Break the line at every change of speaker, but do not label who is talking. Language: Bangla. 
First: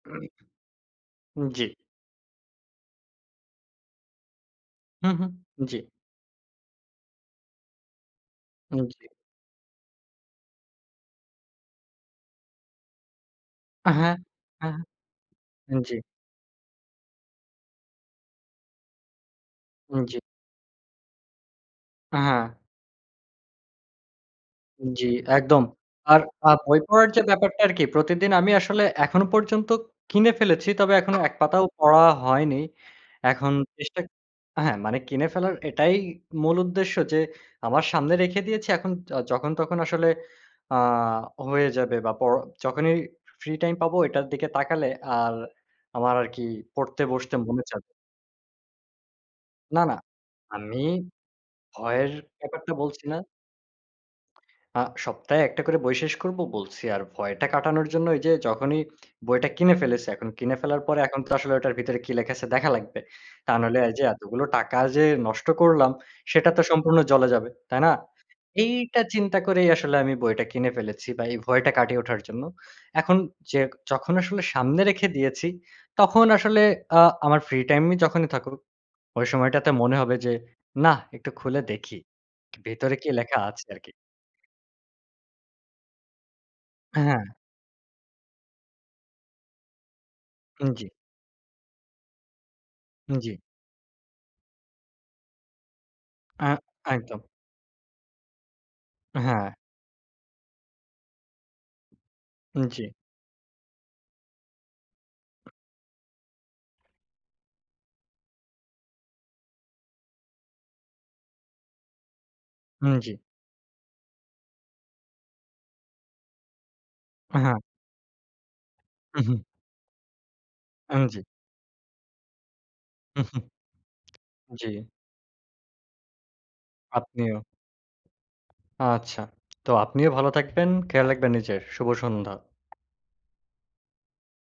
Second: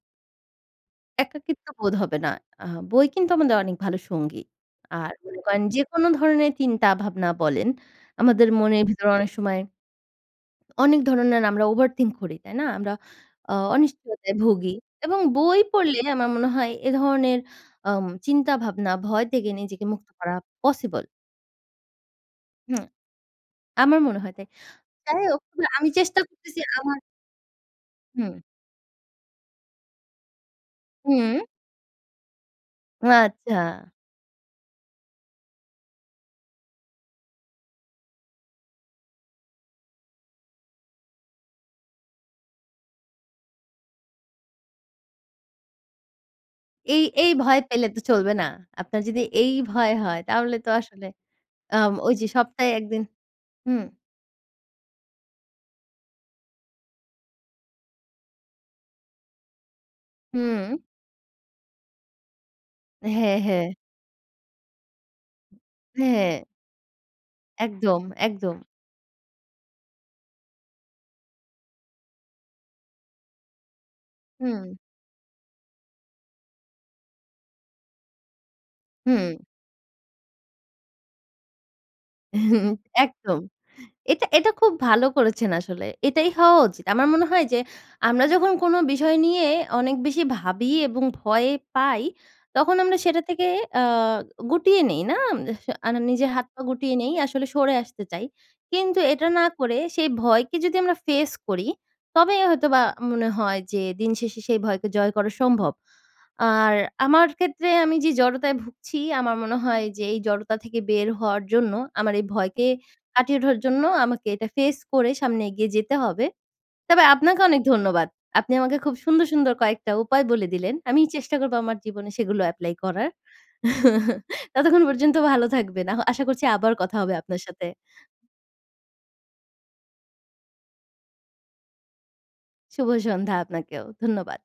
একাকিত্ব
জি।
বোধ হবে না। আ বই কিন্তু আমাদের অনেক ভালো সঙ্গী আর
হুম, হুম,
মনে করেন যে
জি।
কোন ধরনের চিন্তা ভাবনা বলেন আমাদের মনের
হুম জি।
ভিতরে অনেক সময় অনেক ধরনের আমরা ওভার থিংক করি তাই না? আমরা আ
হ্যাঁ,
অনিশ্চয়তায় ভোগী
হ্যাঁ,
এবং বই
জি।
পড়লে আমার মনে হয় এ ধরনের আম চিন্তা ভাবনা ভয় থেকে নিজেকে মুক্ত
জি।
করা পসিবল।
হ্যাঁ।
হুম, আমার মনে হয় তাই
জি,
যাই হোক
একদম।
আমি
আর
চেষ্টা
আর
করতেছি
বই
আমার
পড়ার যে ব্যাপারটা আরকি প্রতিদিন
হুম।
আমি আসলে এখন পর্যন্ত কিনে ফেলেছি। তবে এখনো ১
হুম।
পাতাও পড়া হয়নি। এখন
আচ্ছা।
চেষ্টা হ্যাঁ মানে কিনে ফেলার এটাই মূল উদ্দেশ্য যে আমার সামনে রেখে দিয়েছি এখন যখন তখন আসলে আ হয়ে যাবে বা পড়। যখনই ফ্রি টাইম পাবো এটার দিকে তাকালে আর আমার আরকি
এই,
পড়তে
এই
বসতে
ভয়
মনে চাবে।
পেলে তো চলবে না। আপনার যদি এই
না,
ভয়
না,
হয় তাহলে তো
আমি
আসলে আ
ভয়ের
ওই যে সপ্তাহে
ব্যাপারটা
১ দিন
বলছি না।
হুম।
আ সপ্তাহে ১ টা করে বই শেষ করবো বলছি। আর ভয়টা কাটানোর জন্য এই যে যখনই বইটা কিনে ফেলেছে এখন কিনে
হুম।
ফেলার পরে এখন তো আসলে ওটার ভিতরে কি লেখা আছে দেখা লাগবে।
হ্যাঁ,
তা
হ্যাঁ।
নাহলে এই যে এতগুলো টাকা যে নষ্ট করলাম
হ্যাঁ।
সেটা তো সম্পূর্ণ জ্লে যাবে, তাই না?
একদম, একদম।
এইটা চিন্তা করেই আসলে আমি বইটা কিনে ফেলেছি বা এই ভয়টা কাটিয়ে ওঠার জন্য। এখন যে যখন আসলে
হুম।
সামনে রেখে দিয়েছি, তখন আসলে আ আমার ফ্রি টাইম যখনই থাকুক, ওই
হুম।
সময়টাতে মনে হবে যে, না একটু খুলে দেখি
হুম,
ভেতরে কি লেখা
একদম।
আছে আরকি।
এটা এটা, খুব ভালো করেছেন আসলে, এটাই হওয়া উচিত।
হ্যাঁ,
আমার
হ্যাঁ।
মনে হয় যে আমরা যখন কোন বিষয় নিয়ে অনেক বেশি
উম
ভাবি
জি।
এবং ভয় পাই, তখন আমরা
উম
সেটা
জি।
থেকে আ গুটিয়ে নেই, না? আ আর না নিজের হাত
আ
পা গুটিয়ে নেই
একদম।
আসলে সরে আসতে চাই। কিন্তু এটা না
হ্যাঁ।
করে সেই ভয়কে যদি আমরা ফেস করি, তবেই হয়তো বা
জি।
মনে হয় যে দিন শেষে সেই ভয়কে জয় করা সম্ভব। আর আমার ক্ষেত্রে আমি যে জড়তায় ভুগছি আমার মনে হয় যে এই জড়তা থেকে বের হওয়ার জন্য আমার এই ভয়কে
হুম জি।
কাটিয়ে উঠার জন্য আমাকে এটা ফেস করে সামনে এগিয়ে যেতে হবে। তবে আপনাকে
হ্যাঁ।
অনেক ধন্যবাদ। আপনি আমাকে খুব সুন্দর,
উহুম।
সুন্দর কয়েকটা উপায় বলে দিলেন। আমি
উম জি।
চেষ্টা করব আমার জীবনে সেগুলো এপ্লাই করার। ততক্ষণ
জি।
পর্যন্ত ভালো থাকবেন আ আশা করছি আবার কথা হবে আপনার
আপনিও।
সাথে।
আচ্ছা, তো আপনিও ভালো থাকবেন, খেয়াল রাখবেন নিজের শুভ সন্ধ্যা।
শুভ সন্ধ্যা আপনাকেও, ধন্যবাদ।